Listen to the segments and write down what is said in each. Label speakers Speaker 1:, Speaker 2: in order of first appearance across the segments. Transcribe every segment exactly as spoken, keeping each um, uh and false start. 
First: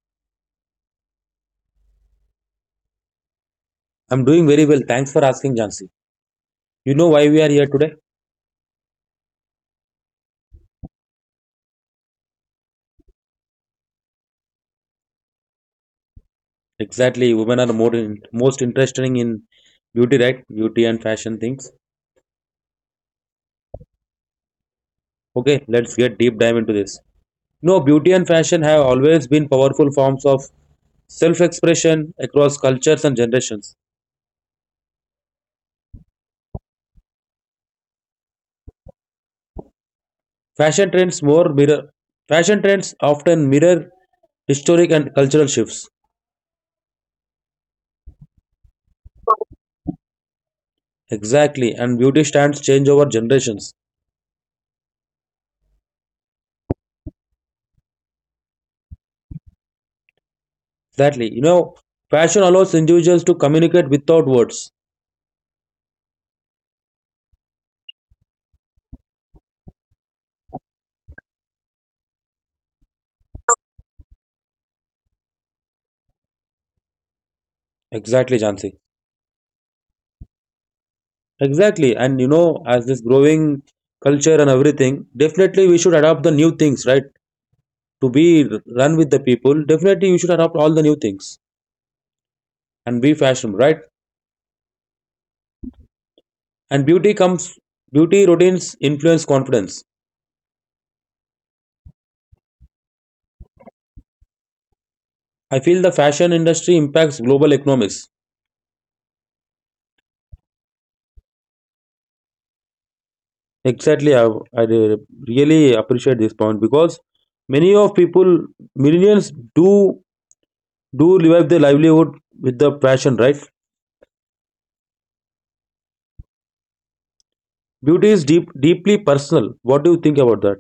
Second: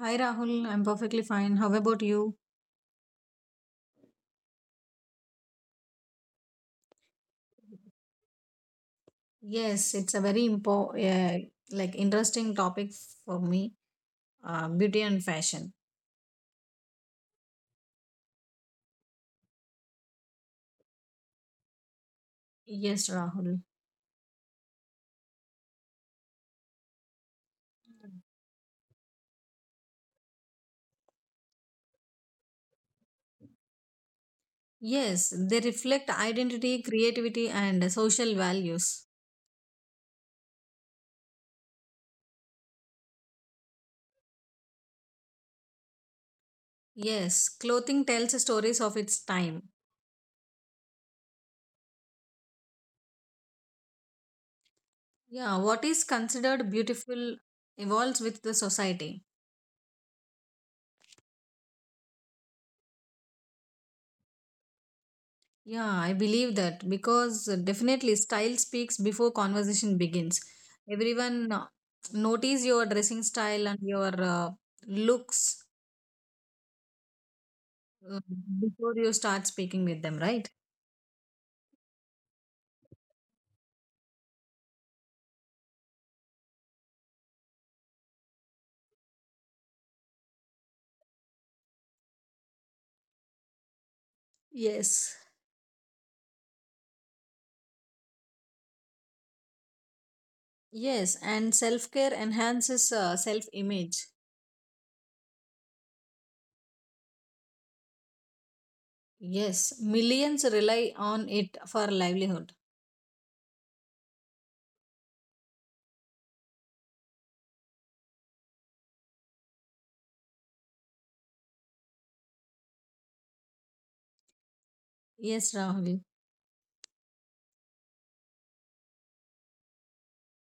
Speaker 1: Hi Rahul, I'm perfectly fine. How about you?
Speaker 2: I'm doing very well. Thanks for asking, Jansi. You know why we are here today?
Speaker 1: Yes, it's a very impo- uh, like interesting topic for me. Uh, beauty and fashion.
Speaker 2: Exactly, women are more in, most interested in beauty, right? Beauty and fashion things.
Speaker 1: Yes, Rahul.
Speaker 2: Okay, let's get deep dive into this. No, beauty and fashion have always been powerful forms of self-expression across cultures and generations.
Speaker 1: Yes, they reflect identity, creativity, and social values.
Speaker 2: Fashion trends more mirror Fashion trends often mirror historic and cultural shifts.
Speaker 1: Yes, clothing tells stories of its time.
Speaker 2: Exactly, and beauty stands change over generations.
Speaker 1: Yeah, what is considered beautiful evolves with the society.
Speaker 2: Exactly. You know, fashion allows individuals to communicate without words.
Speaker 1: Yeah, I believe that because uh, definitely style speaks before conversation begins. Everyone uh, notice your dressing style and your uh, looks uh,
Speaker 2: Exactly, Jansi.
Speaker 1: before you start speaking with them, right?
Speaker 2: Exactly. And you know, as this growing culture and everything, definitely we should adopt the new things, right? To be run with the people, definitely we should adopt all the new things and be fashionable, right?
Speaker 1: Yes.
Speaker 2: And beauty comes Beauty routines influence confidence.
Speaker 1: Yes, and self care enhances uh, self image.
Speaker 2: I feel the fashion industry impacts global economics.
Speaker 1: Yes, millions rely on it for livelihood.
Speaker 2: Exactly, I, I re- really appreciate this point because many of people, millions, do do live their livelihood with the fashion, right?
Speaker 1: Yes, Rahul.
Speaker 2: Beauty is deep, deeply personal. What do you think about that?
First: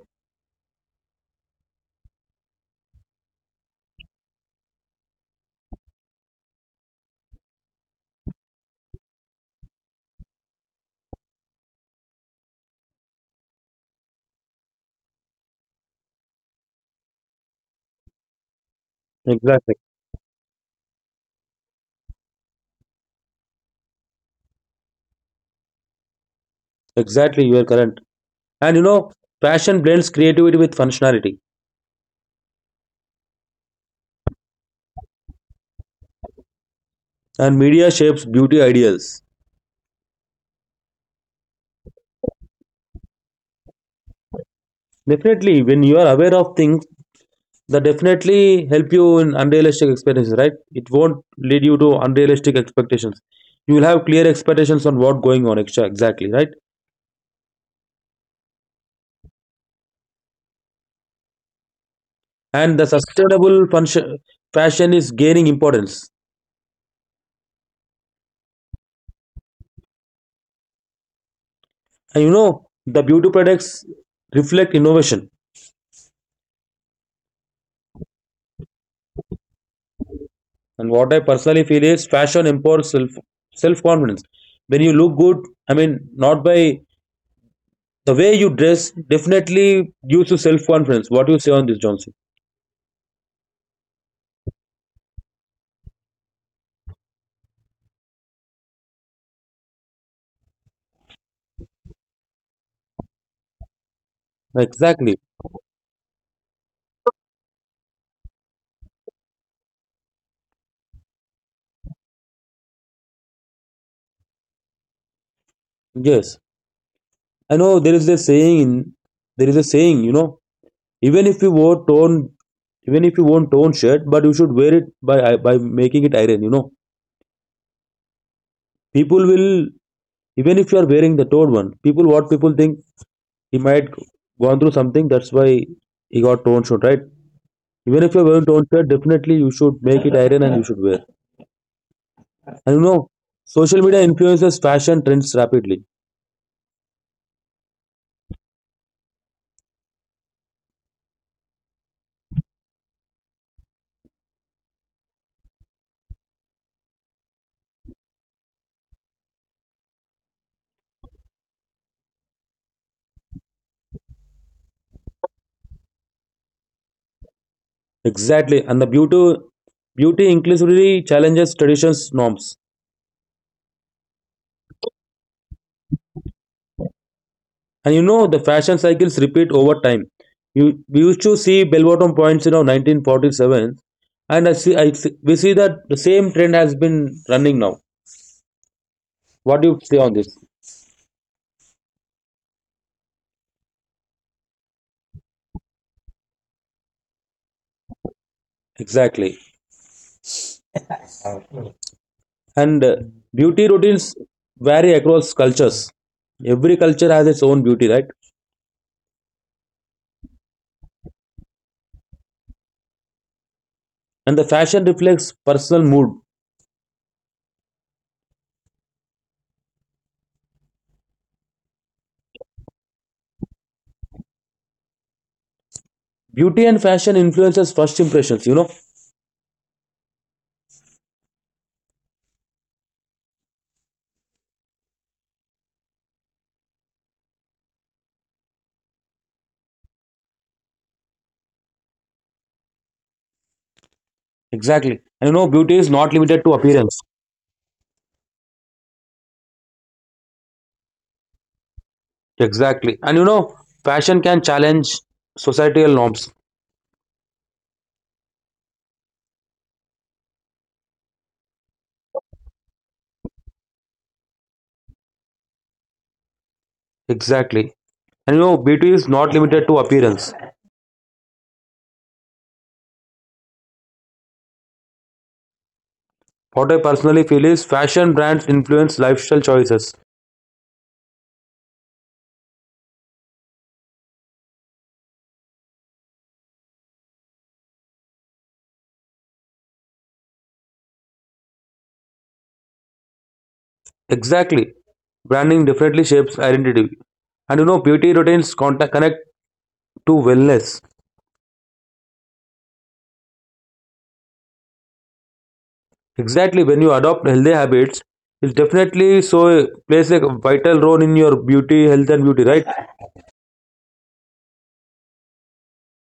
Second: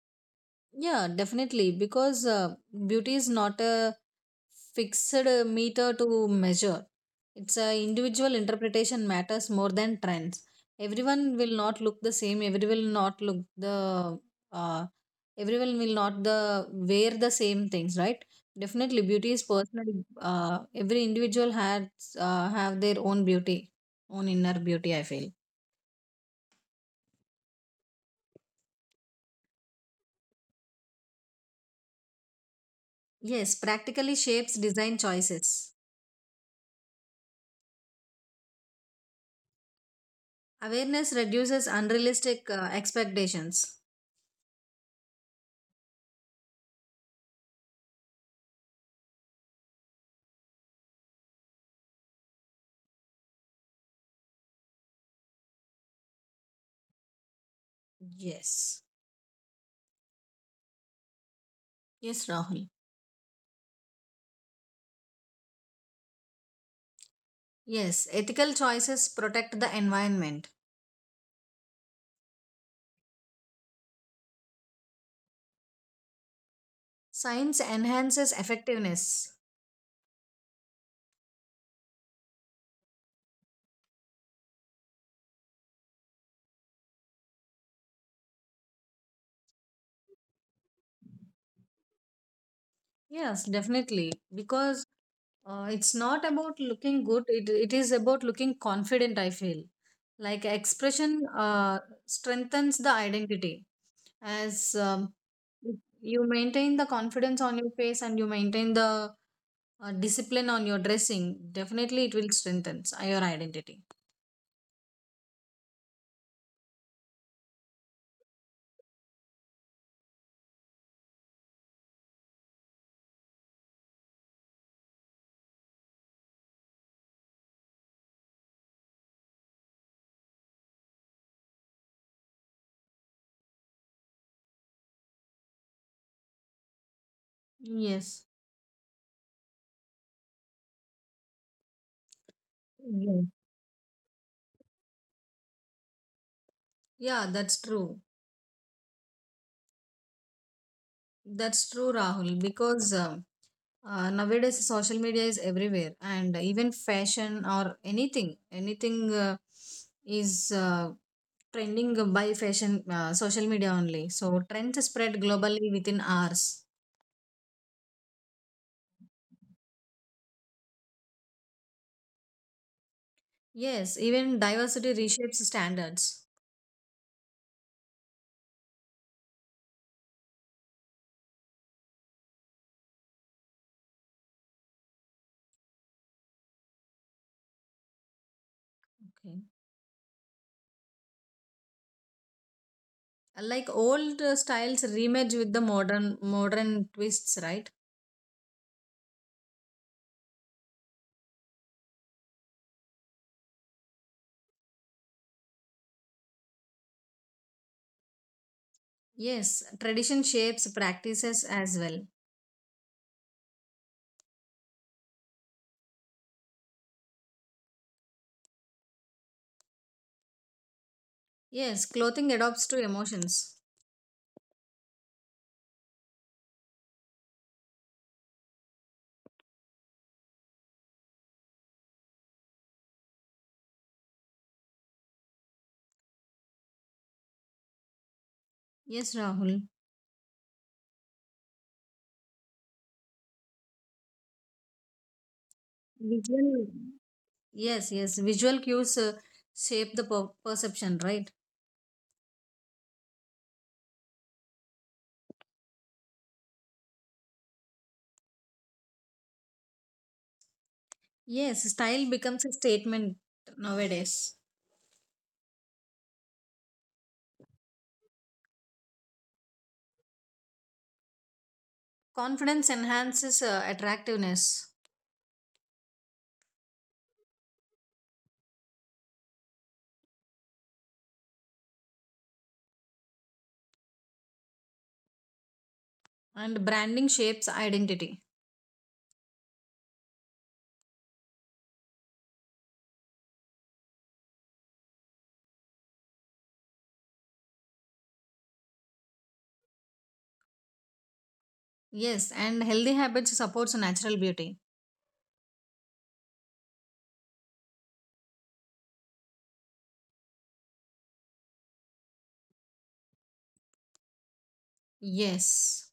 Speaker 1: Yeah, definitely, because uh, beauty is not a fixed uh, meter to measure. It's a individual interpretation matters more than trends. Everyone will not look the same. Everyone will not look the uh, everyone will not the wear the same things, right? Definitely, beauty is
Speaker 2: Exactly.
Speaker 1: personal. Uh, every individual has uh, have their own beauty, own inner beauty, I feel.
Speaker 2: Exactly, you are correct. And you know, fashion blends creativity with functionality,
Speaker 1: Yes, practically shapes design choices.
Speaker 2: and media shapes beauty ideals.
Speaker 1: Awareness reduces unrealistic uh, expectations.
Speaker 2: Definitely, when you are aware of things, that definitely help you in unrealistic expectations, right? It won't lead you to unrealistic expectations. You will have clear expectations on what going on, exa- exactly, right?
Speaker 1: Yes, yes, Rahul.
Speaker 2: And the sustainable function, fashion is gaining importance.
Speaker 1: Yes, ethical choices protect the environment.
Speaker 2: And you know, the beauty products reflect innovation.
Speaker 1: Science enhances effectiveness.
Speaker 2: And what I personally feel is fashion imparts self self confidence. When you look good, I mean, not by the way you dress, definitely gives you self confidence. What you say on this, johnson?
Speaker 1: Yes, definitely. Because uh, it's not about looking good, it, it is about looking confident, I feel. Like expression uh, strengthens the identity. As
Speaker 2: Exactly.
Speaker 1: um, You maintain the confidence on your face and you maintain the uh, discipline on your dressing, definitely it will strengthen your identity.
Speaker 2: Yes, I know there is a saying, in there is a saying, you know, even if you wore torn, even if you won't torn shirt, but you should wear it by by making it iron. You know, people will even if you are wearing the torn one, people what people think, he might gone through something. That's why he got torn shirt, right? Even if you are
Speaker 1: Yes.
Speaker 2: wearing torn shirt, definitely you should make it iron and you should wear. And you know,
Speaker 1: Yes.
Speaker 2: social media influences fashion trends rapidly.
Speaker 1: Yeah, that's true. That's true, Rahul, because um, Uh, nowadays social media is everywhere and even fashion or anything anything uh, is uh, trending by fashion uh, social media only, so trends spread globally within hours.
Speaker 2: Exactly, and the beauty beauty inclusively challenges traditions norms.
Speaker 1: Yes, even diversity reshapes standards.
Speaker 2: And you know, the fashion cycles repeat over time. You, we used to see bell bottom points, in you know, nineteen forty-seven, and I see, I see, we see that the same trend has been running now.
Speaker 1: Okay,
Speaker 2: What do you say on this?
Speaker 1: like old uh, styles remerge with the modern modern twists, right?
Speaker 2: Exactly. And uh, beauty routines vary across cultures. Every culture has its own beauty, right?
Speaker 1: Yes, tradition shapes practices as well.
Speaker 2: And the fashion reflects personal mood.
Speaker 1: Yes, clothing adapts to emotions.
Speaker 2: Beauty and fashion influences first impressions, you know?
Speaker 1: Yes, Rahul.
Speaker 2: Exactly. And you know, beauty is not limited to
Speaker 1: Visual.
Speaker 2: appearance.
Speaker 1: Yes, yes. Visual cues uh, shape the per- perception, right?
Speaker 2: Exactly. And you know, fashion can challenge societal norms.
Speaker 1: Yes, style becomes a statement nowadays.
Speaker 2: Exactly. And you know, beauty is not limited to appearance.
Speaker 1: Confidence enhances uh, attractiveness,
Speaker 2: What I personally feel is fashion brands influence lifestyle choices.
Speaker 1: and branding shapes identity.
Speaker 2: Exactly. Branding definitely shapes identity. And you know, beauty routines contact, connect to wellness.
Speaker 1: Yes, and healthy habits supports natural beauty.
Speaker 2: Exactly. When you adopt healthy habits, it definitely so plays a vital role in your beauty, health, and beauty, right?
Speaker 1: Yes.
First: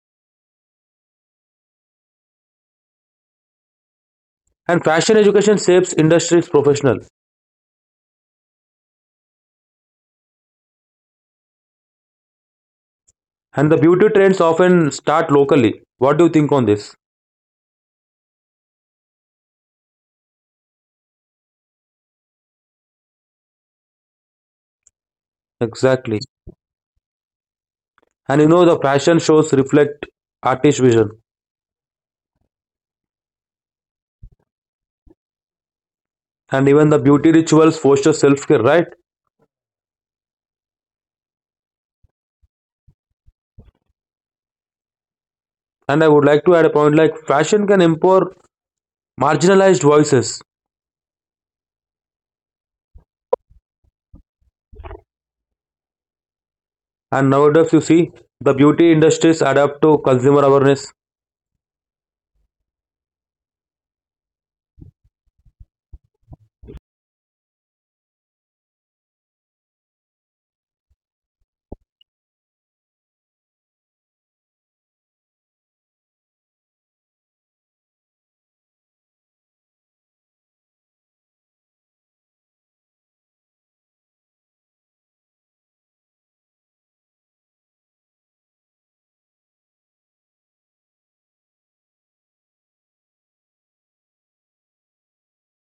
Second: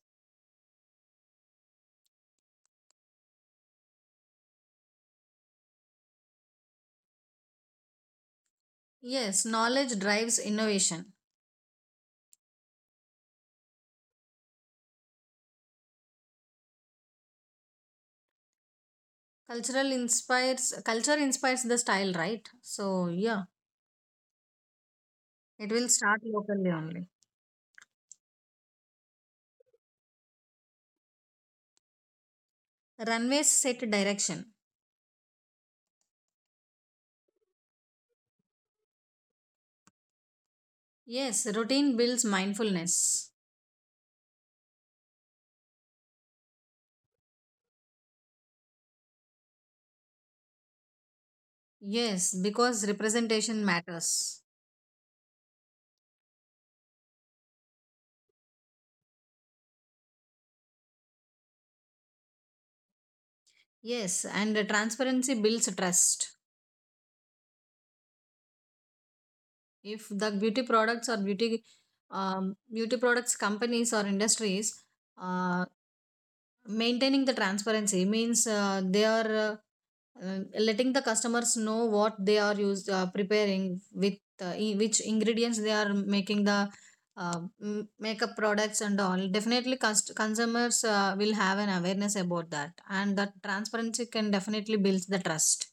Speaker 2: And fashion education shapes industries professional.
Speaker 1: Yes, knowledge drives innovation.
Speaker 2: And the beauty trends often start locally. What do you think on this?
Speaker 1: Cultural inspires culture inspires the style, right? So, yeah, it will
Speaker 2: Exactly.
Speaker 1: start locally only.
Speaker 2: And you know, the fashion shows reflect artist vision,
Speaker 1: Runways set direction.
Speaker 2: and even the beauty rituals foster self care, right?
Speaker 1: Yes, routine builds mindfulness.
Speaker 2: And I would like to add a point like fashion can empower marginalized voices.
Speaker 1: Yes, because representation matters.
Speaker 2: And nowadays, you see, the beauty industries adapt to consumer awareness.
Speaker 1: Yes, and the transparency builds trust. If the beauty products or beauty um, beauty products companies or industries uh, maintaining the transparency means uh, they are uh, uh, letting the customers know what they are used uh, preparing with uh, i- which ingredients they are making the uh, m- makeup products and all, definitely cust- consumers uh, will have an awareness about that, and that transparency can definitely build the trust.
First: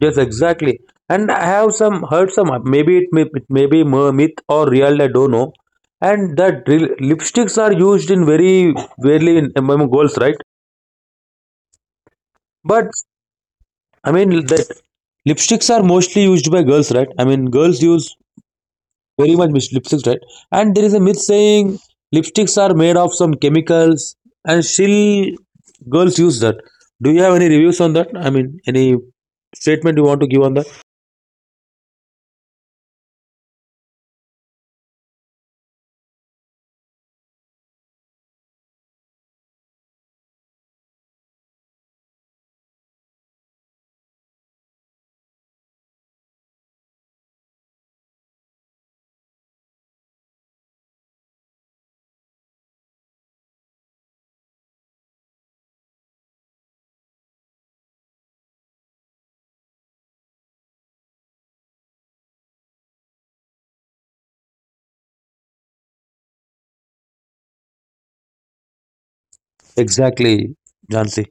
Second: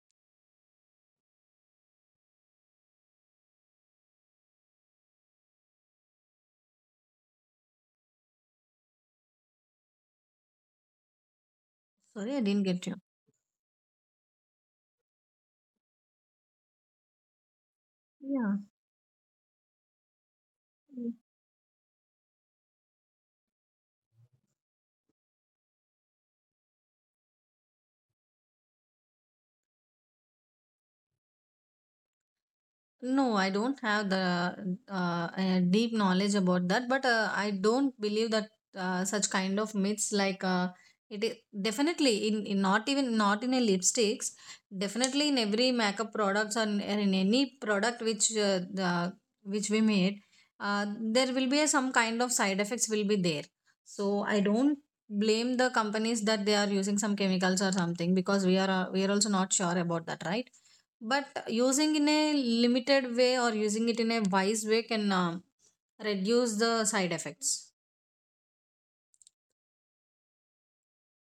Speaker 2: Yes, exactly. And I have some heard some, maybe it may it may be mer- myth or real. I don't know. And that re- lipsticks are used in very rarely in among girls, right?
Speaker 1: Sorry, I didn't
Speaker 2: But
Speaker 1: get you.
Speaker 2: I mean that lipsticks are mostly used by girls, right? I mean girls use
Speaker 1: Yeah.
Speaker 2: very much mis- lipsticks, right? And there is a myth saying lipsticks are made of some chemicals, and still girls use that. Do you have any reviews on that? I mean, any statement you want to give on that?
Speaker 1: No, I don't have the uh, uh, deep knowledge about that, but uh, I don't believe that uh, such kind of myths like uh, it is definitely in, in not even not in a lipsticks, definitely in every makeup products or and in any product which uh, the, which we made, uh, there will be a, some kind of side effects will be there. So I don't blame the companies that they are using some chemicals or something, because we are uh, we are also not sure about that, right? But using in a limited way or using it in a wise way can uh, reduce the side effects.
Speaker 2: Exactly, Jansi.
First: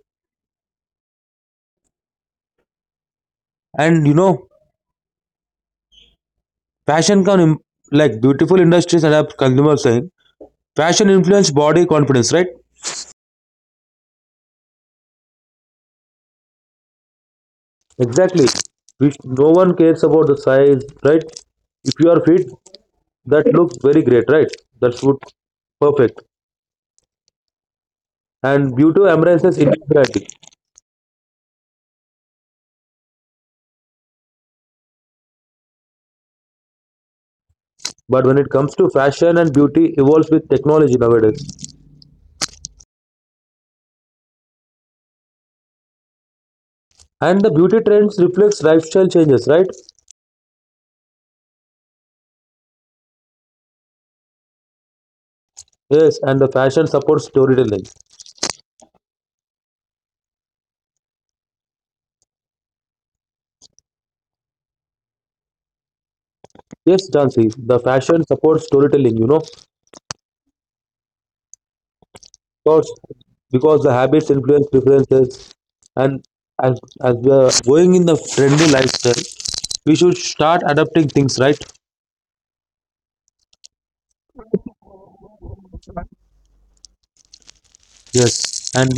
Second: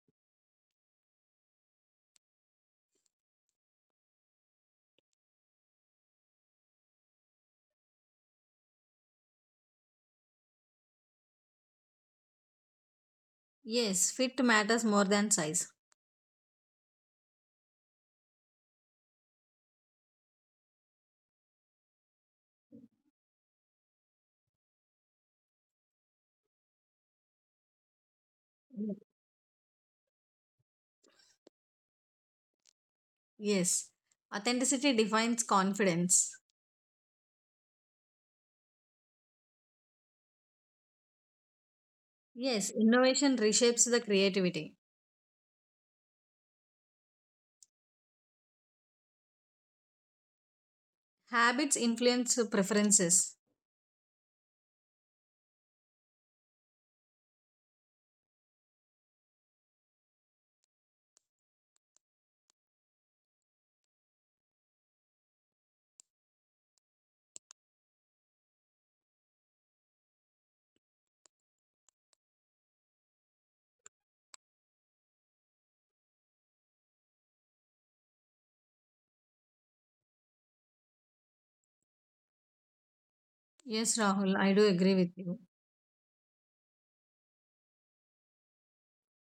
Speaker 2: And you know, fashion can im- like beautiful industries and have consumer saying fashion influence body confidence, right?
Speaker 1: Yes, fit matters more than size.
Speaker 2: Exactly. Which no one cares about the size, right? If you are fit, that looks very great, right? That's good, perfect. And beauty embraces individuality.
Speaker 1: Yes, authenticity defines confidence.
Speaker 2: But when it comes to fashion and beauty evolves with technology nowadays.
Speaker 1: Yes, innovation reshapes the creativity.
Speaker 2: And the beauty trends reflects lifestyle changes, right?
Speaker 1: Habits influence preferences.
Speaker 2: Yes, and the fashion supports storytelling. Yes, Jansi, the fashion supports storytelling, you know, because, because the habits influence preferences, and as, as we are going in the trendy lifestyle, we should start adapting things, right?
Speaker 1: Yes, Rahul, I do agree with you.
Speaker 2: Yes, and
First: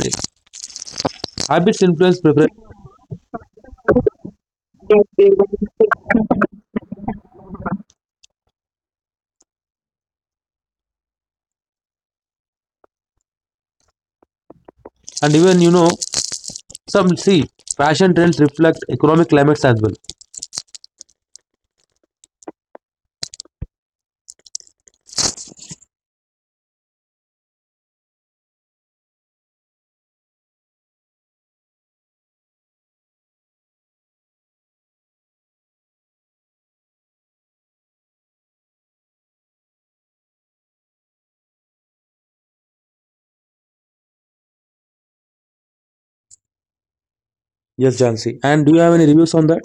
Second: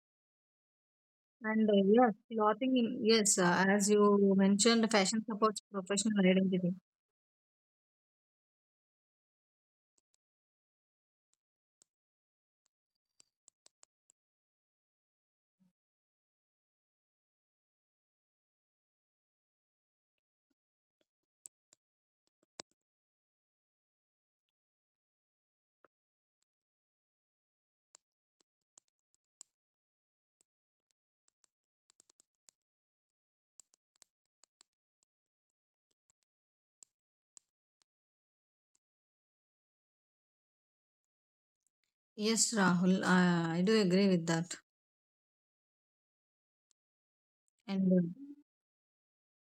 Speaker 1: And
Speaker 2: habits
Speaker 1: uh, yes,
Speaker 2: influence preference.
Speaker 1: clothing in, yes, uh, as you mentioned, fashion supports professional identity.
Speaker 2: And even you know, Some see fashion trends reflect economic climates as well.
Speaker 1: Yes, Rahul, uh, I do agree with that.
Speaker 2: Yes,
Speaker 1: And uh,
Speaker 2: Jansi. And do you have any reviews on that?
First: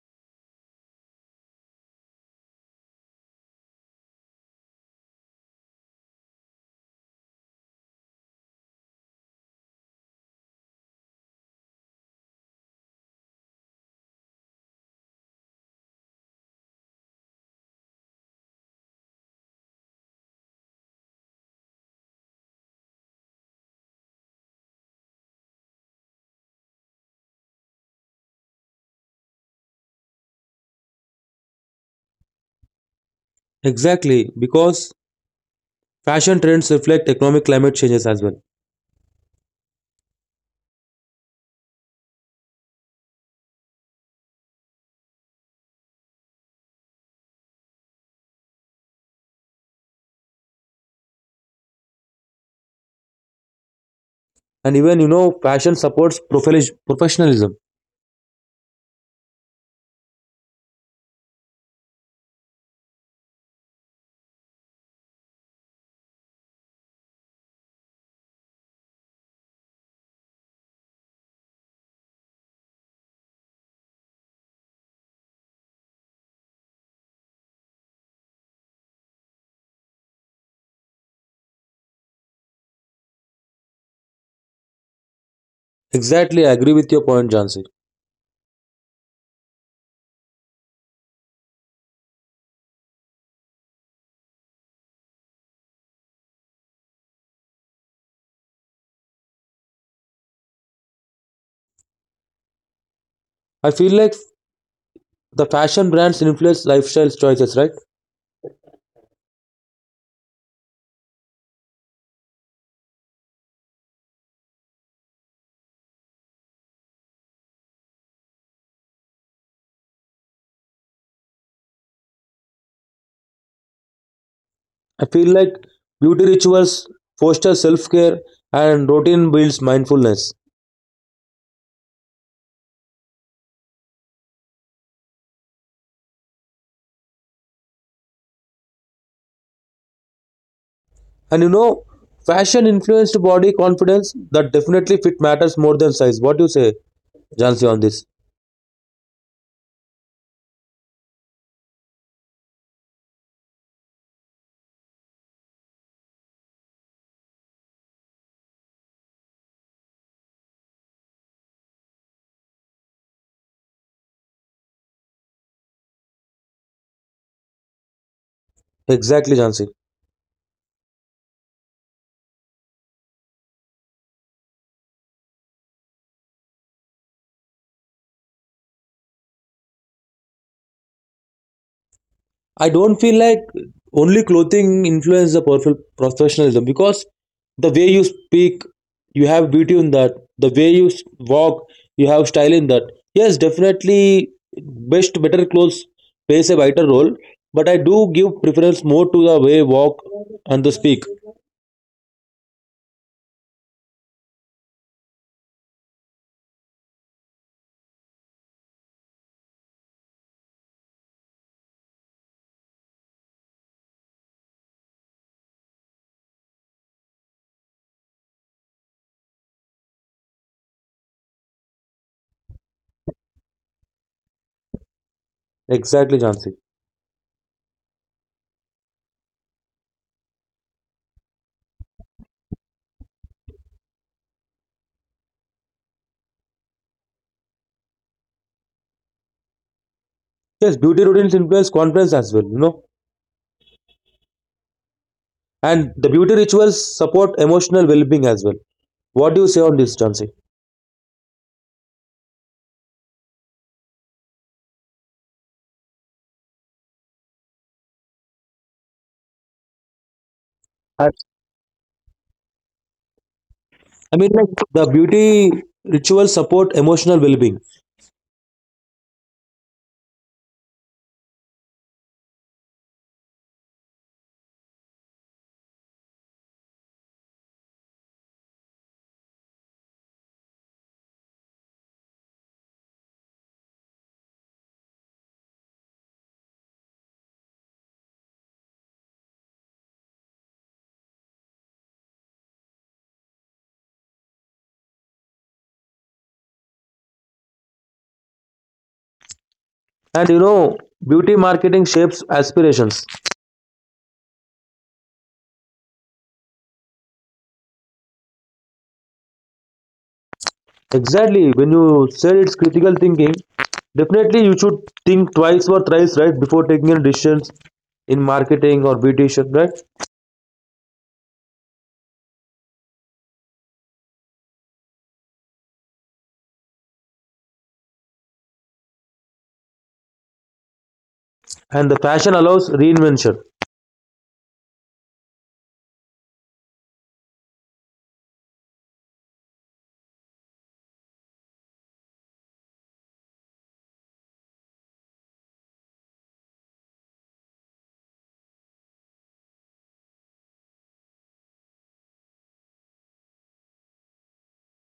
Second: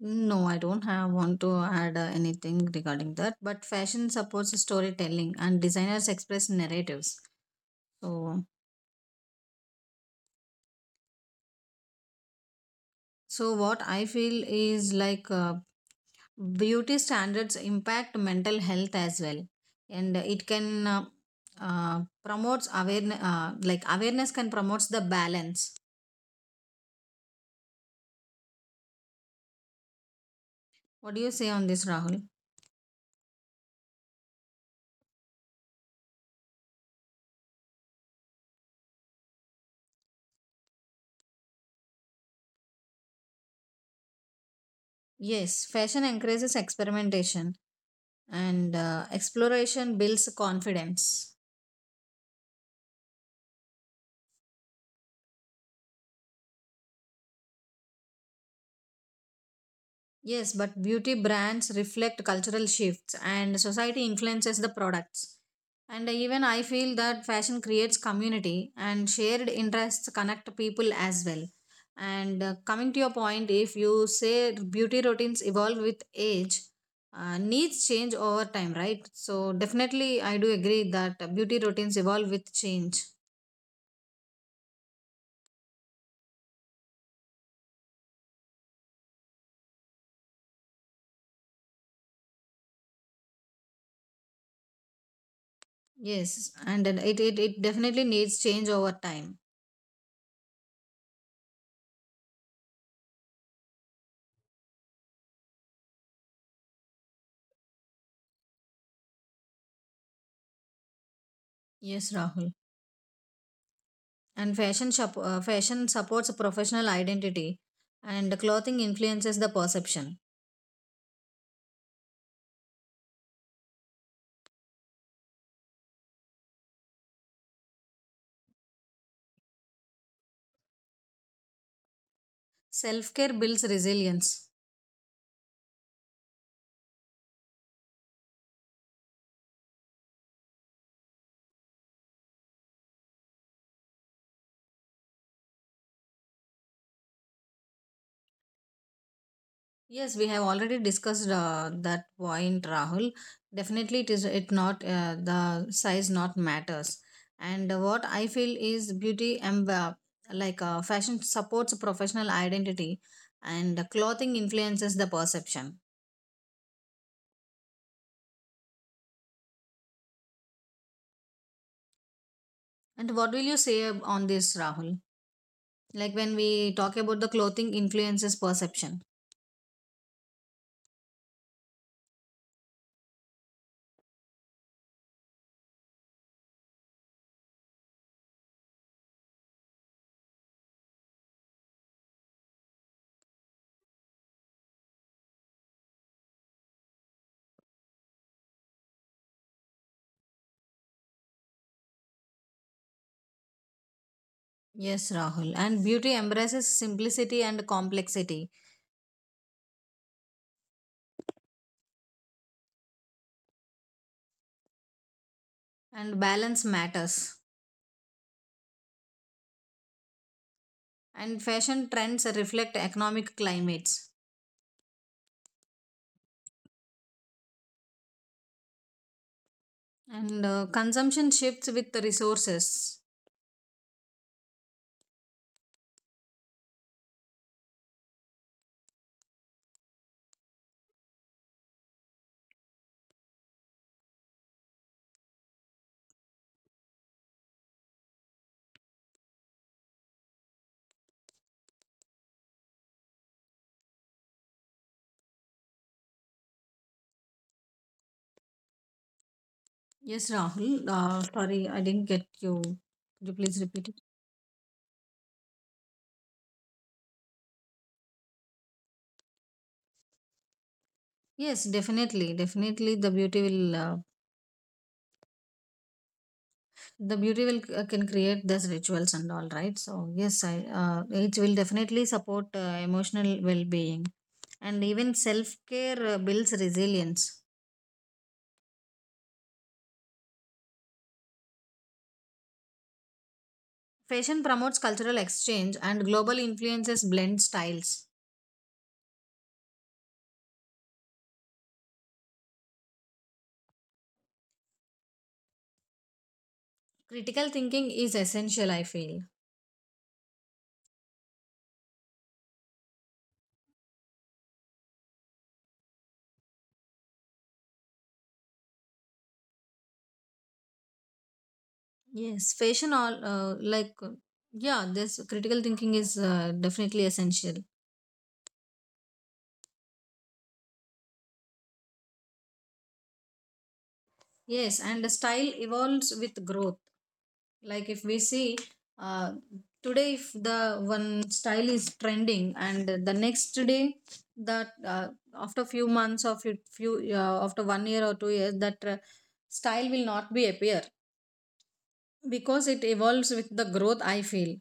Speaker 1: no, I don't have want to add uh, anything regarding that. But fashion supports storytelling and designers express narratives. So, so what I feel is like uh, beauty standards impact mental health as well, and it can uh, uh, promotes awareness. Uh, like awareness can promotes the balance. What do you say on this, Rahul?
Speaker 2: Exactly, because fashion trends reflect economic climate changes as well.
Speaker 1: Yes, fashion encourages experimentation, and uh, exploration builds confidence.
Speaker 2: And even you know, fashion supports profilis- professionalism.
Speaker 1: Yes, but beauty brands reflect cultural shifts and society influences the products. And even I feel that fashion creates community and shared interests connect people as well. And uh, coming to your point, if you say beauty routines evolve with age, uh, needs change over time, right? So, definitely, I do agree that beauty routines evolve with change.
Speaker 2: Exactly, I agree with your point, Jansi.
Speaker 1: Yes, and it, it, it definitely needs change over time.
Speaker 2: I feel like the fashion brands influence lifestyle choices, right?
Speaker 1: Yes, Rahul. And fashion shop, uh, fashion supports professional identity, and clothing influences the perception.
Speaker 2: I feel like beauty rituals foster self care and routine builds mindfulness.
Speaker 1: Self care builds resilience.
Speaker 2: And you know, fashion influenced body confidence, that definitely fit matters more than size. What do you say? Jansi on this.
Speaker 1: Yes, we have already discussed uh, that point, Rahul. Definitely it is it not uh, the size not matters. And what I feel is beauty and uh, like uh, fashion supports professional identity and clothing influences the perception.
Speaker 2: Exactly, Jansi.
Speaker 1: And what will you say uh, on this, Rahul, like when we talk about the clothing influences perception?
Speaker 2: I don't feel like only clothing influences the prof- professionalism, because the way you speak, you have beauty in that. The way you s- walk, you have style in that. Yes, definitely, best, better clothes plays a vital role, but I do give preference more to the way walk and the speak.
Speaker 1: Yes, Rahul. And beauty embraces simplicity and complexity, and balance matters. And fashion trends reflect economic climates,
Speaker 2: Exactly, Jansi.
Speaker 1: and uh, consumption shifts with the resources.
Speaker 2: Yes, beauty routines influence confidence as well, you know, and the beauty rituals support emotional well being as well. What do you say on this, Jansi?
Speaker 1: Yes, Rahul. Uh, sorry, I didn't get you. Could you please repeat
Speaker 2: I
Speaker 1: it?
Speaker 2: mean, like the beauty rituals support emotional well-being,
Speaker 1: Yes, definitely, definitely. The beauty will, uh, the beauty will uh, can create these rituals and all, right? So yes, I uh, it will definitely support uh, emotional well-being, and even self-care uh, builds resilience. Fashion promotes cultural exchange and global influences blend styles.
Speaker 2: and you know, beauty marketing shapes aspirations.
Speaker 1: Critical thinking is essential, I feel.
Speaker 2: Exactly. When you said it's critical thinking, definitely you should think twice or thrice, right, before taking any decisions in marketing or beautician, right?
Speaker 1: Yes, fashion all uh, like uh, yeah, this critical thinking is uh, definitely essential.
Speaker 2: And the fashion allows reinvention.
Speaker 1: Yes, and the style evolves with growth. Like if we see uh, today, if the one style is trending, and the next day, that uh, after few months or few few uh, after one year or two years, that uh, style will not be appear because it evolves with the growth, I feel.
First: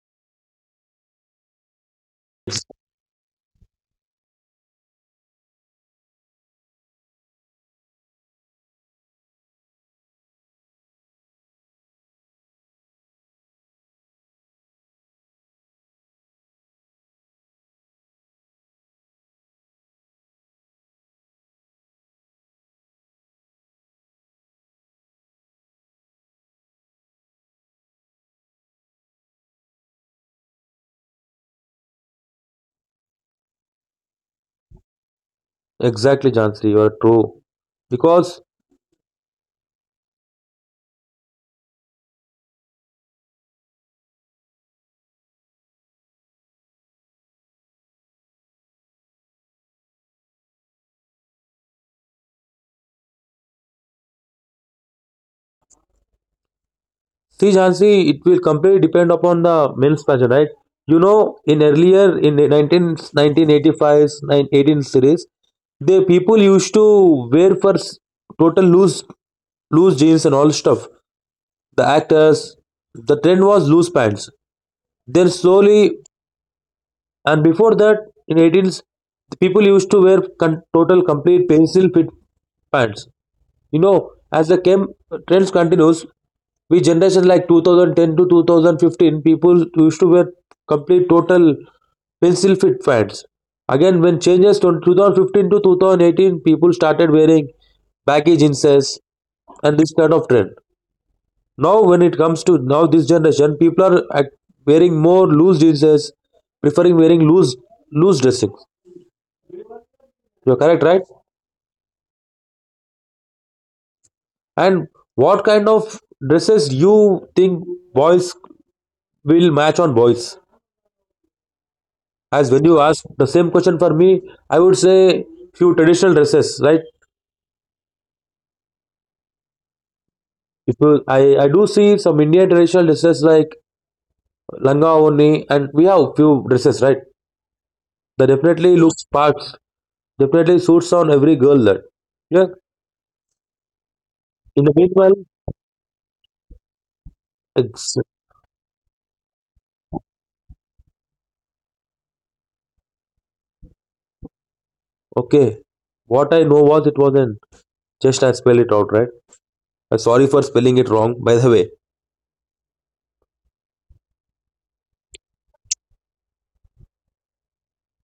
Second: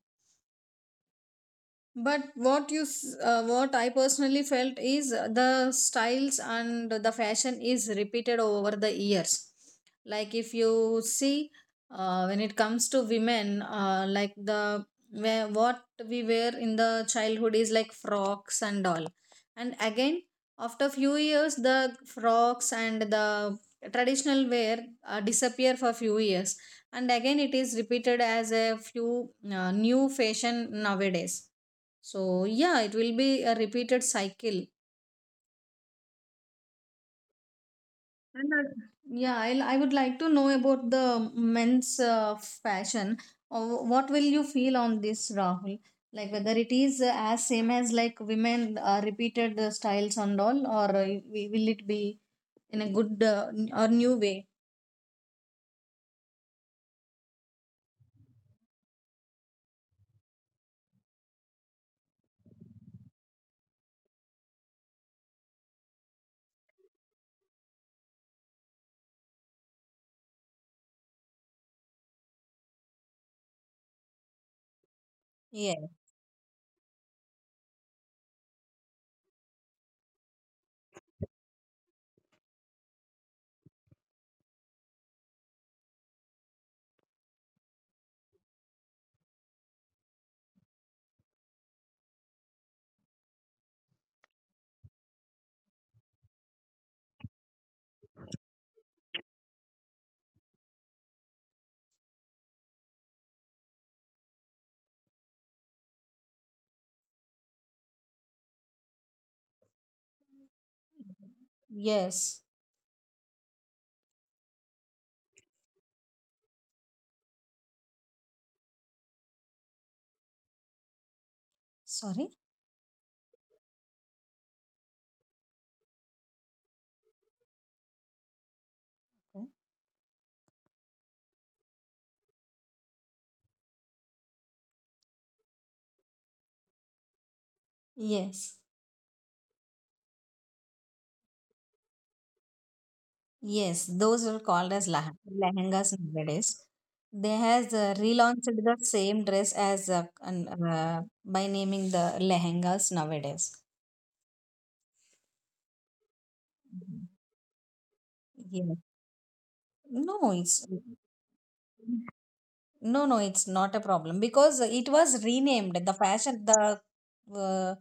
Speaker 1: But what you, s- uh, what I personally felt is uh, the styles and the fashion is repeated over the years. Like if you see, uh, when it comes to women, uh, like the where what we wear in the childhood is like frocks and all, and again after few years the frocks and the traditional wear uh, disappear for few years, and again it is repeated as a few uh, new fashion nowadays. So yeah, it will be a repeated cycle.
Speaker 2: Exactly, Jansi, you are true. Because
Speaker 1: And I, Yeah, I'll, I would like to know about the men's uh, fashion. Or what will you feel on this, Rahul? Like whether it is uh, as same as like women uh, repeated the styles and all, or uh, we- will it be in a good uh, n- or new way?
Speaker 2: see, Jansi, it will completely depend upon the men's fashion, right? You know, in earlier in the nineteen nineteen eighty-fives, nine eighteen series, the people used to wear for s- total loose loose jeans and all stuff. The actors, the trend was loose pants. Then
Speaker 1: Yeah.
Speaker 2: slowly, and before that, in eighteens, the people used to wear con- total complete pencil fit pants. You know, as the chem trends continues, we generations like twenty ten to two thousand fifteen, people used to wear complete total pencil fit pants. Again, when changes from twenty fifteen to twenty eighteen, people started wearing baggy jeanses and this kind of trend. Now, when it comes to now this generation, people are act- wearing more loose jeanses, preferring wearing loose loose dressing. You're correct, right?
Speaker 1: Yes.
Speaker 2: And what kind of dresses you think boys will match on boys.
Speaker 1: Sorry.
Speaker 2: As when you ask the same question for me, I would say few traditional dresses, right? If you, I, I do see some Indian traditional dresses like langa oni, and we have few dresses, right? That
Speaker 1: Yes.
Speaker 2: definitely looks parts, definitely suits on every girl that. Yeah.
Speaker 1: Yes, those are called
Speaker 2: In the
Speaker 1: as lah-
Speaker 2: meanwhile,
Speaker 1: lehengas nowadays. They
Speaker 2: ex-
Speaker 1: has uh, relaunched the same dress as uh, an- uh, by naming the lehengas nowadays.
Speaker 2: okay. What I know was it wasn't,
Speaker 1: Mhm.
Speaker 2: just I spell it out,
Speaker 1: Yes.
Speaker 2: right? Uh, sorry for
Speaker 1: No,
Speaker 2: spelling it
Speaker 1: it's
Speaker 2: wrong, by the way.
Speaker 1: no, no, it's not a problem because it was renamed. The fashion, the uh,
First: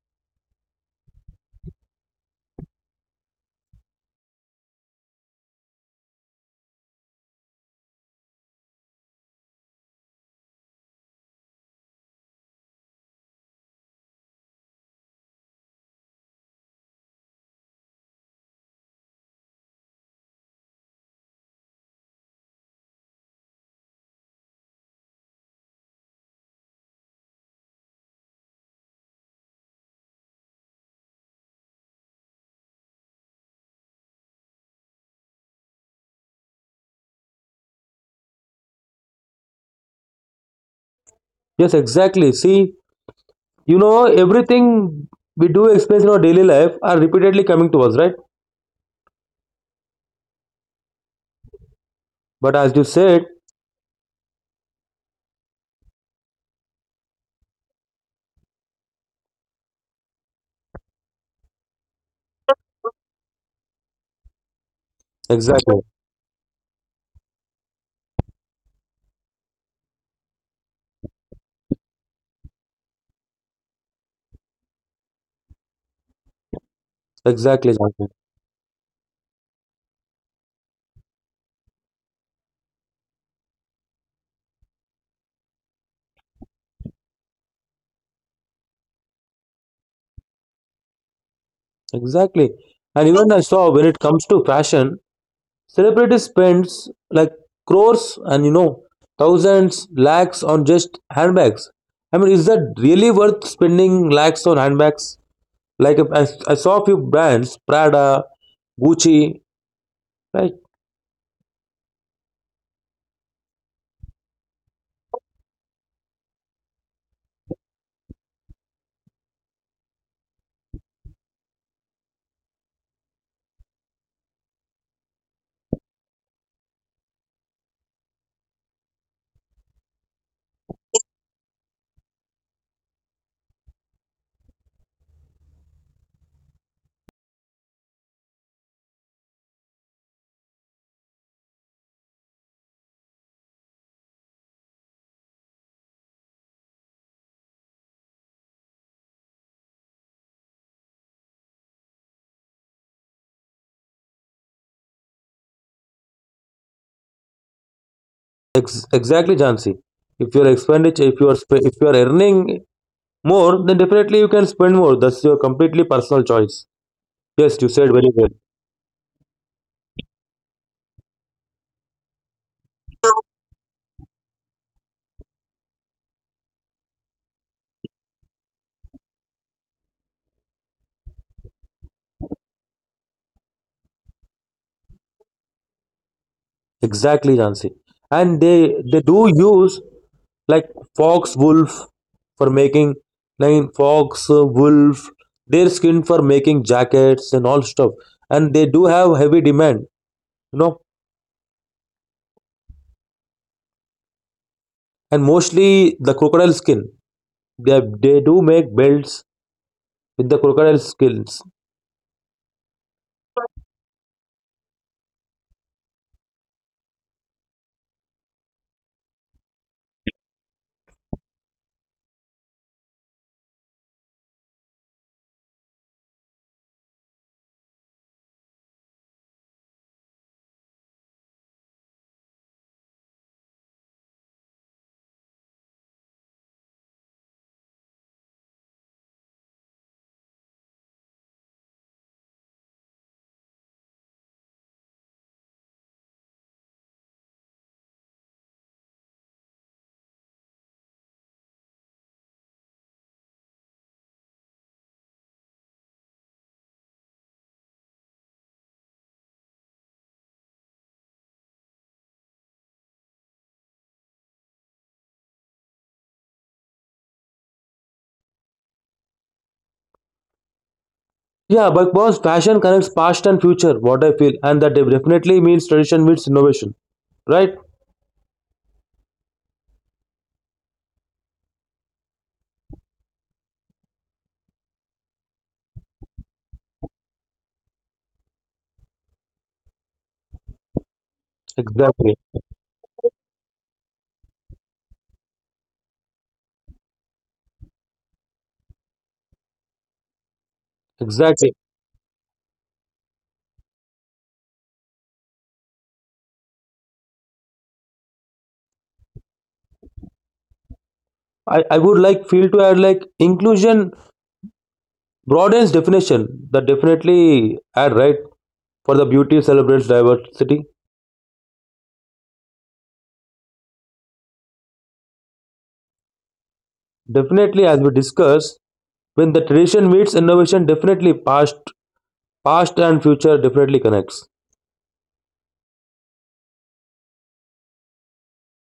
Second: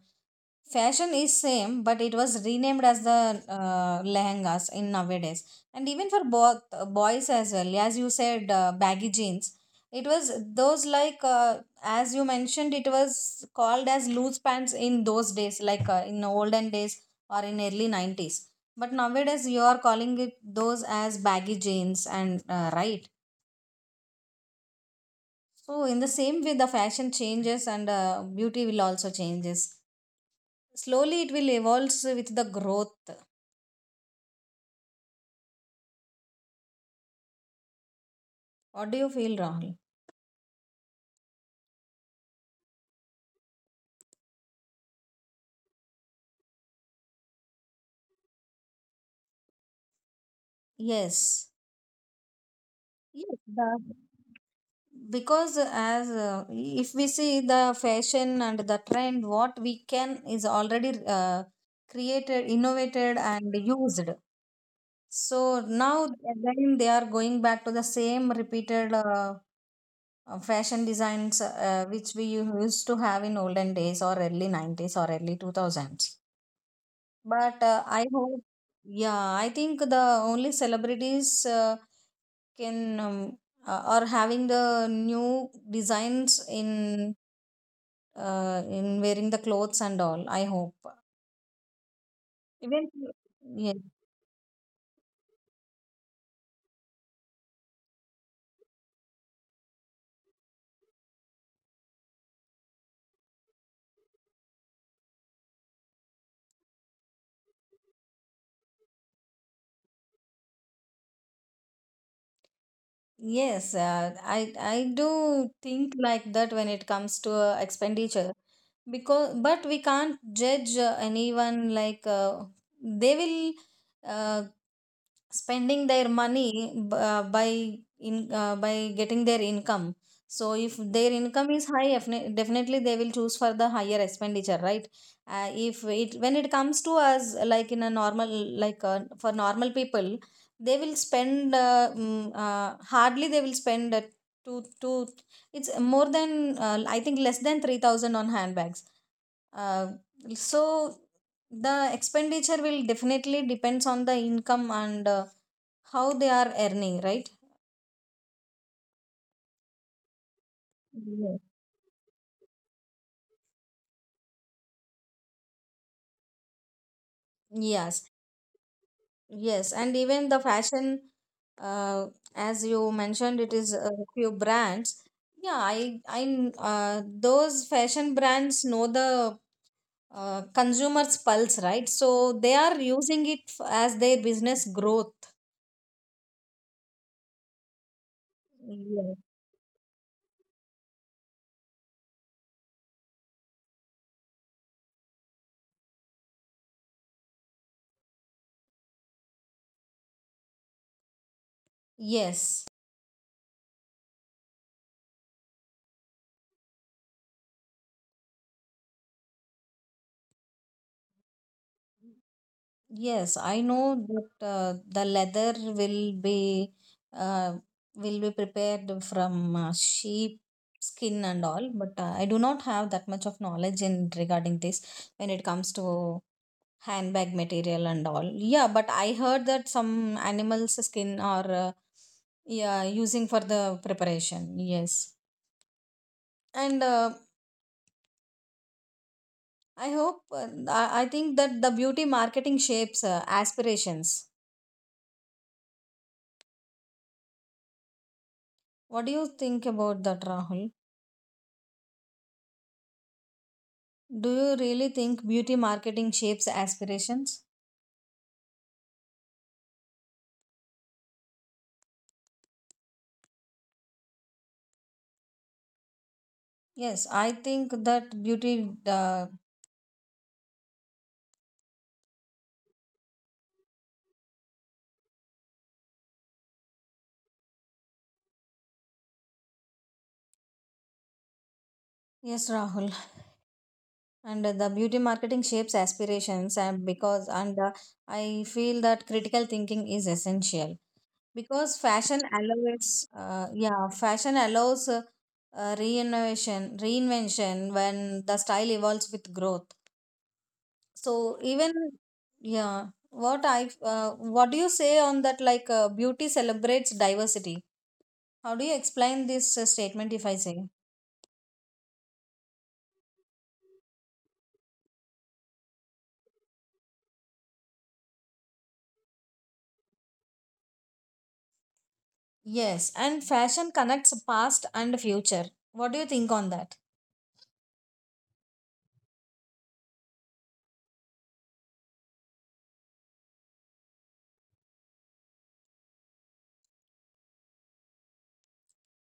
Speaker 1: fashion is same but it was renamed as the uh, lehengas in nowadays. And even for both uh, boys, as well as you said uh, baggy jeans, it was those like uh, as you mentioned, it was called as loose pants in those days, like uh, in olden days or in early nineties, but nowadays you are calling it those as baggy jeans, and uh, right. So in the same way the fashion changes, and uh, beauty will also changes. Slowly it will evolve with the growth. What do you feel, Rahul?
Speaker 2: Yes, exactly. See, you know everything we do experience in our daily life are repeatedly coming to us, right?
Speaker 1: Yes.
Speaker 2: But as you
Speaker 1: Yes.
Speaker 2: said,
Speaker 1: The, because as uh, if we see the fashion and the trend what we can is already uh, created innovated and used. So now
Speaker 2: exactly,
Speaker 1: again they are going back to the same repeated uh, uh, fashion designs uh, which we used to have in olden days or early nineties or early two thousands. But uh,
Speaker 2: exactly,
Speaker 1: I
Speaker 2: Jhanvi,
Speaker 1: hope, yeah, I think the only celebrities uh, can um, uh, are having the new designs in uh, in wearing the clothes and all. I hope
Speaker 2: exactly.
Speaker 1: even
Speaker 2: And even I
Speaker 1: yes.
Speaker 2: saw when it comes to fashion, celebrities spends like crores, and you know, thousands, lakhs on just handbags. I mean, is that really worth spending lakhs on handbags? Like if I, I saw a few brands, Prada, Gucci, right?
Speaker 1: Yes, uh, I I do think like that when it comes to uh, expenditure, because but we can't judge uh, anyone like uh, they will uh, spending their money b- uh, by in uh, by getting their income. So if their income is high, defini- definitely they will choose for the higher expenditure, right? Uh, if it when it comes to us, like in a normal, like uh, for normal people, they will spend uh, mm, uh, hardly they will spend uh, two two it's more than uh, I think less than three thousand on handbags. uh, so the expenditure will definitely depends on the income and uh, how they are earning, right?
Speaker 2: Ex- exactly, Jansi. If your expenditure,
Speaker 1: Yes.
Speaker 2: if you are sp- if you are earning more, then definitely you can spend more. That's your completely personal choice. Yes, you
Speaker 1: Yes,
Speaker 2: said very well.
Speaker 1: yes, and even the fashion, uh, as you mentioned, it is a few brands. Yeah I I uh, those fashion brands know the uh, consumers pulse, right? So they are using it f- as their business growth.
Speaker 2: Exactly, Jansi. And they
Speaker 1: Yes.
Speaker 2: they do use like fox wolf for making like fox uh, wolf, their skin for making jackets and all stuff. And they do have heavy demand, you know.
Speaker 1: Yes.
Speaker 2: And mostly the crocodile skin. They they do make belts with the crocodile skins.
Speaker 1: Yes, I know that uh, the leather will be uh, will be prepared from uh, sheep skin and all, but uh, I do not have that much of knowledge in regarding this when it comes to handbag material and all. Yeah, but I heard that some animals skin are uh, yeah using for the preparation. Yes. And uh, I hope, uh, I I think that the beauty marketing shapes uh, aspirations. What do you think about that, Rahul? Do you really think beauty marketing shapes aspirations? Yes, I think that beauty, uh,
Speaker 2: Yeah, but boss, fashion connects past and future. What I feel, and that definitely means tradition meets innovation, right?
Speaker 1: yes, Rahul, and the beauty marketing shapes aspirations, and because, and uh, I feel that critical thinking is essential, because fashion
Speaker 2: Exactly,
Speaker 1: allows, uh, yeah, fashion allows uh, uh, reinnovation, reinvention when the style evolves with growth. So even
Speaker 2: exactly.
Speaker 1: yeah, what I uh, what do you say on that? Like uh, beauty celebrates diversity. How do you explain this uh, statement? If I say
Speaker 2: I, I would like feel to add like inclusion broadens definition, that definitely add right for the beauty celebrates diversity.
Speaker 1: yes, and fashion connects past and future. What do you think on that?
Speaker 2: Definitely, as we discussed, when the tradition meets innovation, definitely past, past and future definitely connects.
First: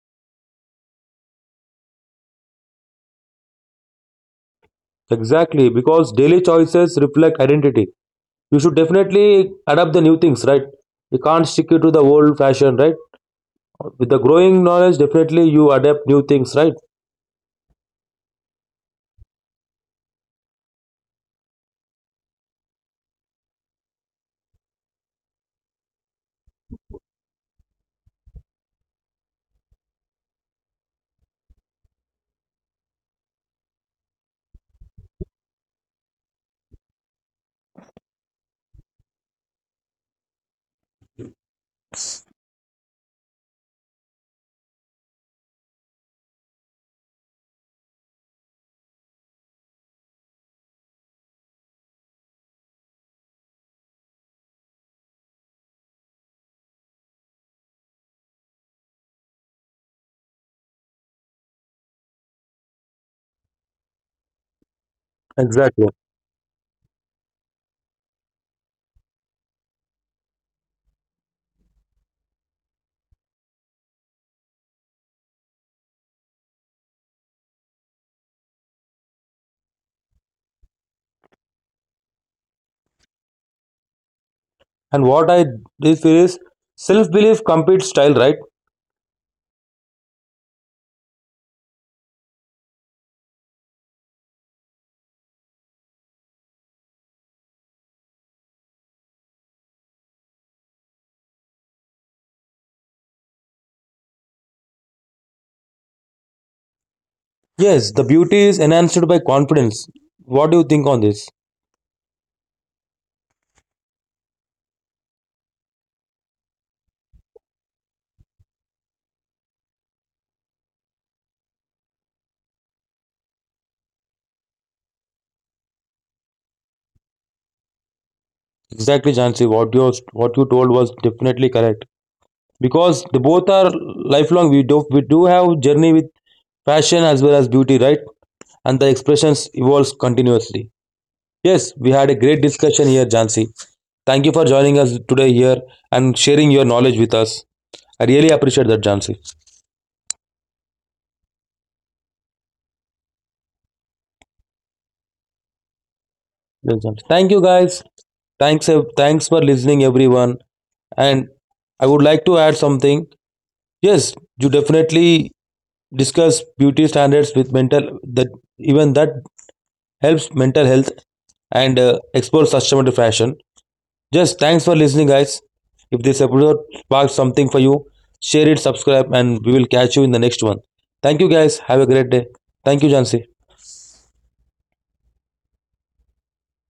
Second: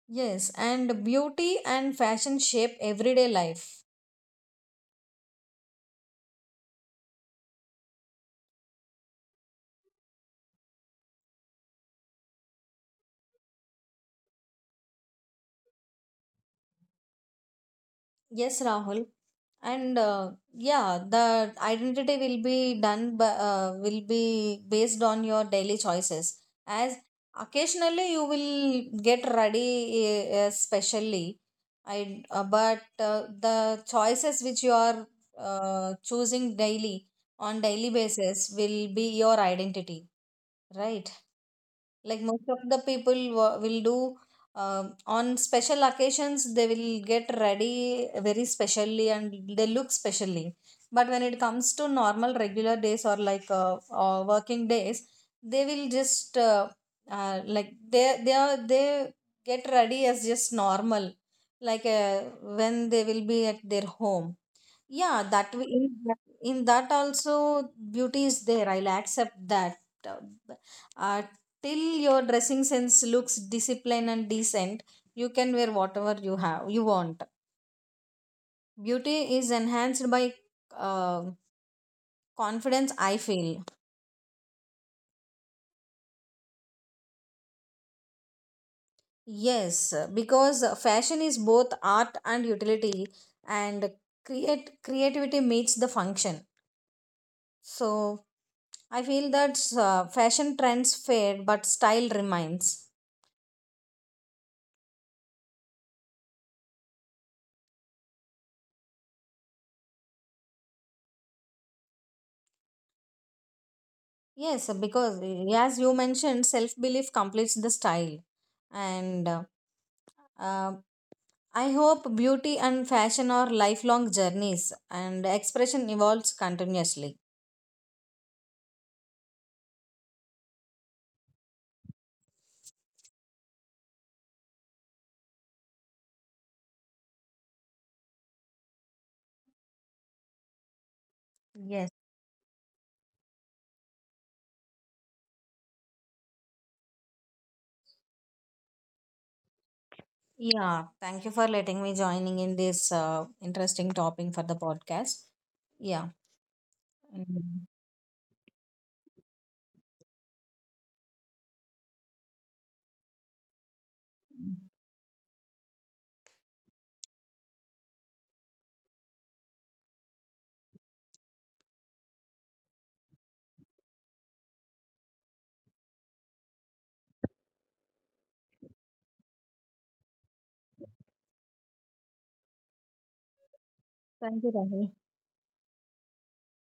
Speaker 1: Yes, and beauty and fashion shape everyday life.
Speaker 2: Exactly, because daily choices reflect identity. You should definitely adapt the new things, right? You can't stick it to the old fashion, right? With the growing knowledge, definitely you adapt new things, right?
Speaker 1: Yes, Rahul. And uh, yeah, the identity will be done by, uh, will be based on your daily choices, as occasionally you will get ready uh, specially. I, uh, but uh, the choices which you are uh, choosing daily on daily basis will be your identity, right? Like most of the people wa- will do um, on special occasions, they will get ready very specially and they look specially. But when it comes to normal regular days or like uh, uh, working days, they will just uh, uh, like they they are they get ready as just normal, like uh, when they will be at their home. Yeah, that way in
Speaker 2: Exactly.
Speaker 1: that, in that also beauty is there, I'll accept that. uh, uh, Till your dressing sense looks disciplined and decent, you can wear whatever you have you want. Beauty is enhanced by uh, confidence, I feel.
Speaker 2: And what I do feel is self belief competes style, right?
Speaker 1: Yes, because fashion is both art and utility, and create creativity meets the function. So I feel that uh, fashion trends fade but style remains.
Speaker 2: Yes, the beauty is enhanced by confidence. What do you think on this?
Speaker 1: Yes, because eh, as you mentioned, self belief completes the style. And uh, uh, I hope beauty and fashion are lifelong journeys and expression evolves continuously.
Speaker 2: Exactly, Jansi. What you what you told was definitely correct, because they both are lifelong. We do we do have journey with fashion as well as beauty, right? And the expressions evolves continuously. Yes,
Speaker 1: Yes.
Speaker 2: we had a great discussion here, Jansi. Thank you for joining us today here and sharing your knowledge with us. I really appreciate that, Jansi.
Speaker 1: Yeah, thank you for letting me joining in this uh, interesting topic for the podcast. Yeah.
Speaker 2: Yes, Jansi. Thank you,
Speaker 1: And
Speaker 2: guys. Thanks, ev- thanks for listening, everyone. And I would like to add something. Yes, you definitely discuss beauty standards with mental, that even that helps mental health and uh, explore sustainable fashion. Just thanks for listening, guys. If this episode sparked something for you, share it, subscribe, and we will catch you in the next one. Thank you, guys. Have a great day. Thank you, Jansi.
Speaker 1: thank you, Rahul.